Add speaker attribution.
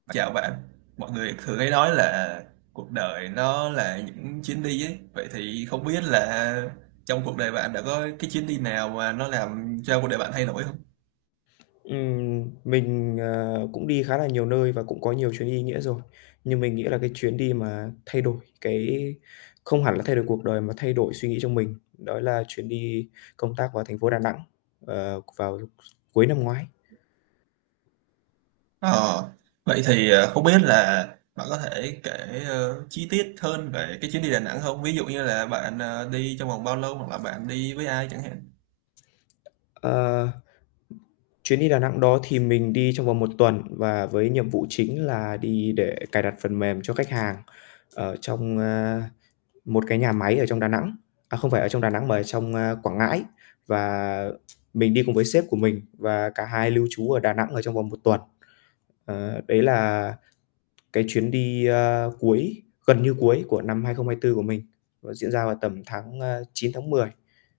Speaker 1: Chào bạn. Mọi người thường hay nói là cuộc đời nó là những chuyến đi ấy. Vậy thì không biết là trong cuộc đời bạn đã có cái chuyến đi nào mà nó làm cho cuộc đời bạn thay đổi hông?
Speaker 2: Ừm, mình, ờ, cũng đi khá là nhiều nơi và cũng có nhiều chuyến đi ý nghĩa rồi. Nhưng mình nghĩ là cái chuyến đi mà thay đổi cái không hẳn là thay đổi cuộc đời mà thay đổi suy nghĩ trong mình, đó là chuyến đi công tác vào thành phố Đà Nẵng, ờ, vào s cuối năm ngoái.
Speaker 1: Ờ, vậy thì, ờ, không biết là bạn có thể kể, ơ, chi tiết hơn về cái chuyến đi Đà Nẵng hông? Ví dụ như là bạn, ờ, đi trong vòng bao lâu hoặc là bạn đi với ai chẳng hạn?
Speaker 2: Ờ, chuyến đi Đà Nẵng đó thì mình đi trong vòng 1 tuần và với nhiệm vụ chính là đi để cài đặt phần mềm cho khách hàng ở trong, ờ, một cái nhà máy ở trong Đà Nẵng à, không phải ở trong Đà Nẵng mà ở trong, a, Quảng Ngãi. Và mình đi cùng với sếp của mình và cả hai lưu trú ở Đà Nẵng ở trong vòng 1 tuần. Ờ, đấy là cái chuyến đi, ơ, cuối gần như cuối của năm 2024 của mình, nó diễn ra vào tầm tháng, ơ, 9, tháng 10.